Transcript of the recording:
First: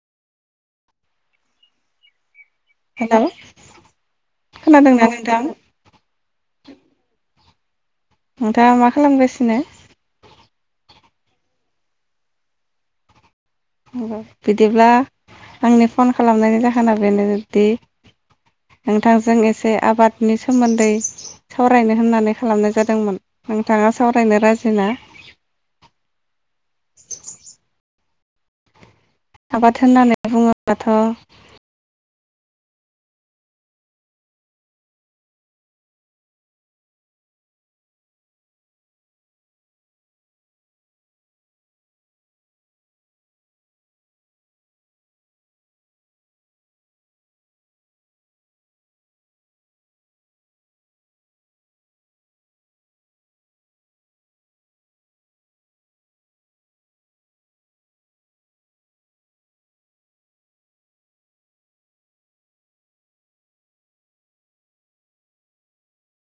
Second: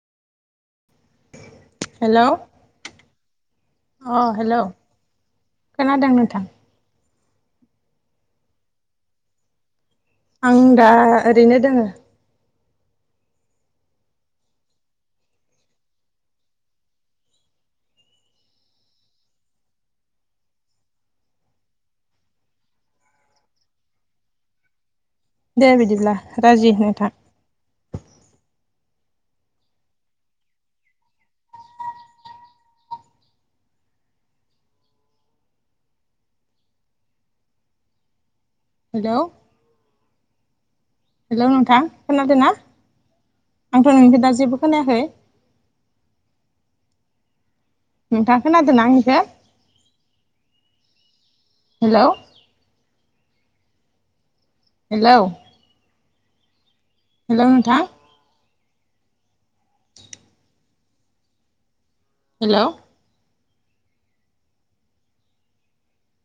Hello hello अ hello खोनादोंना नोंथां खोनादों नोंथां नोंथाङा मा खालामगासिनो आं दा ओरैनो दोङो बिदिब्ला आंनि फन खालामनायनि जाहोना बेनोदि नोंथांजों एसे आबादनि सोमोन्दै सावरायनो होननानै खालामनाय जादोंमोन नोंथाङा सावरायनो राजि ना? दे बिदिब्ला राजि नोंथां। आबाद होननानै बुङोबाथ' हेलौ हेलौ नोंथां खोनादों ना आंथ' नोंनिखो दा जेबो खोनायाखै। नोंथां खोनादों आंनिखौ बेखो हेलौ हेलौ हेलौ नोंथां। हेलौ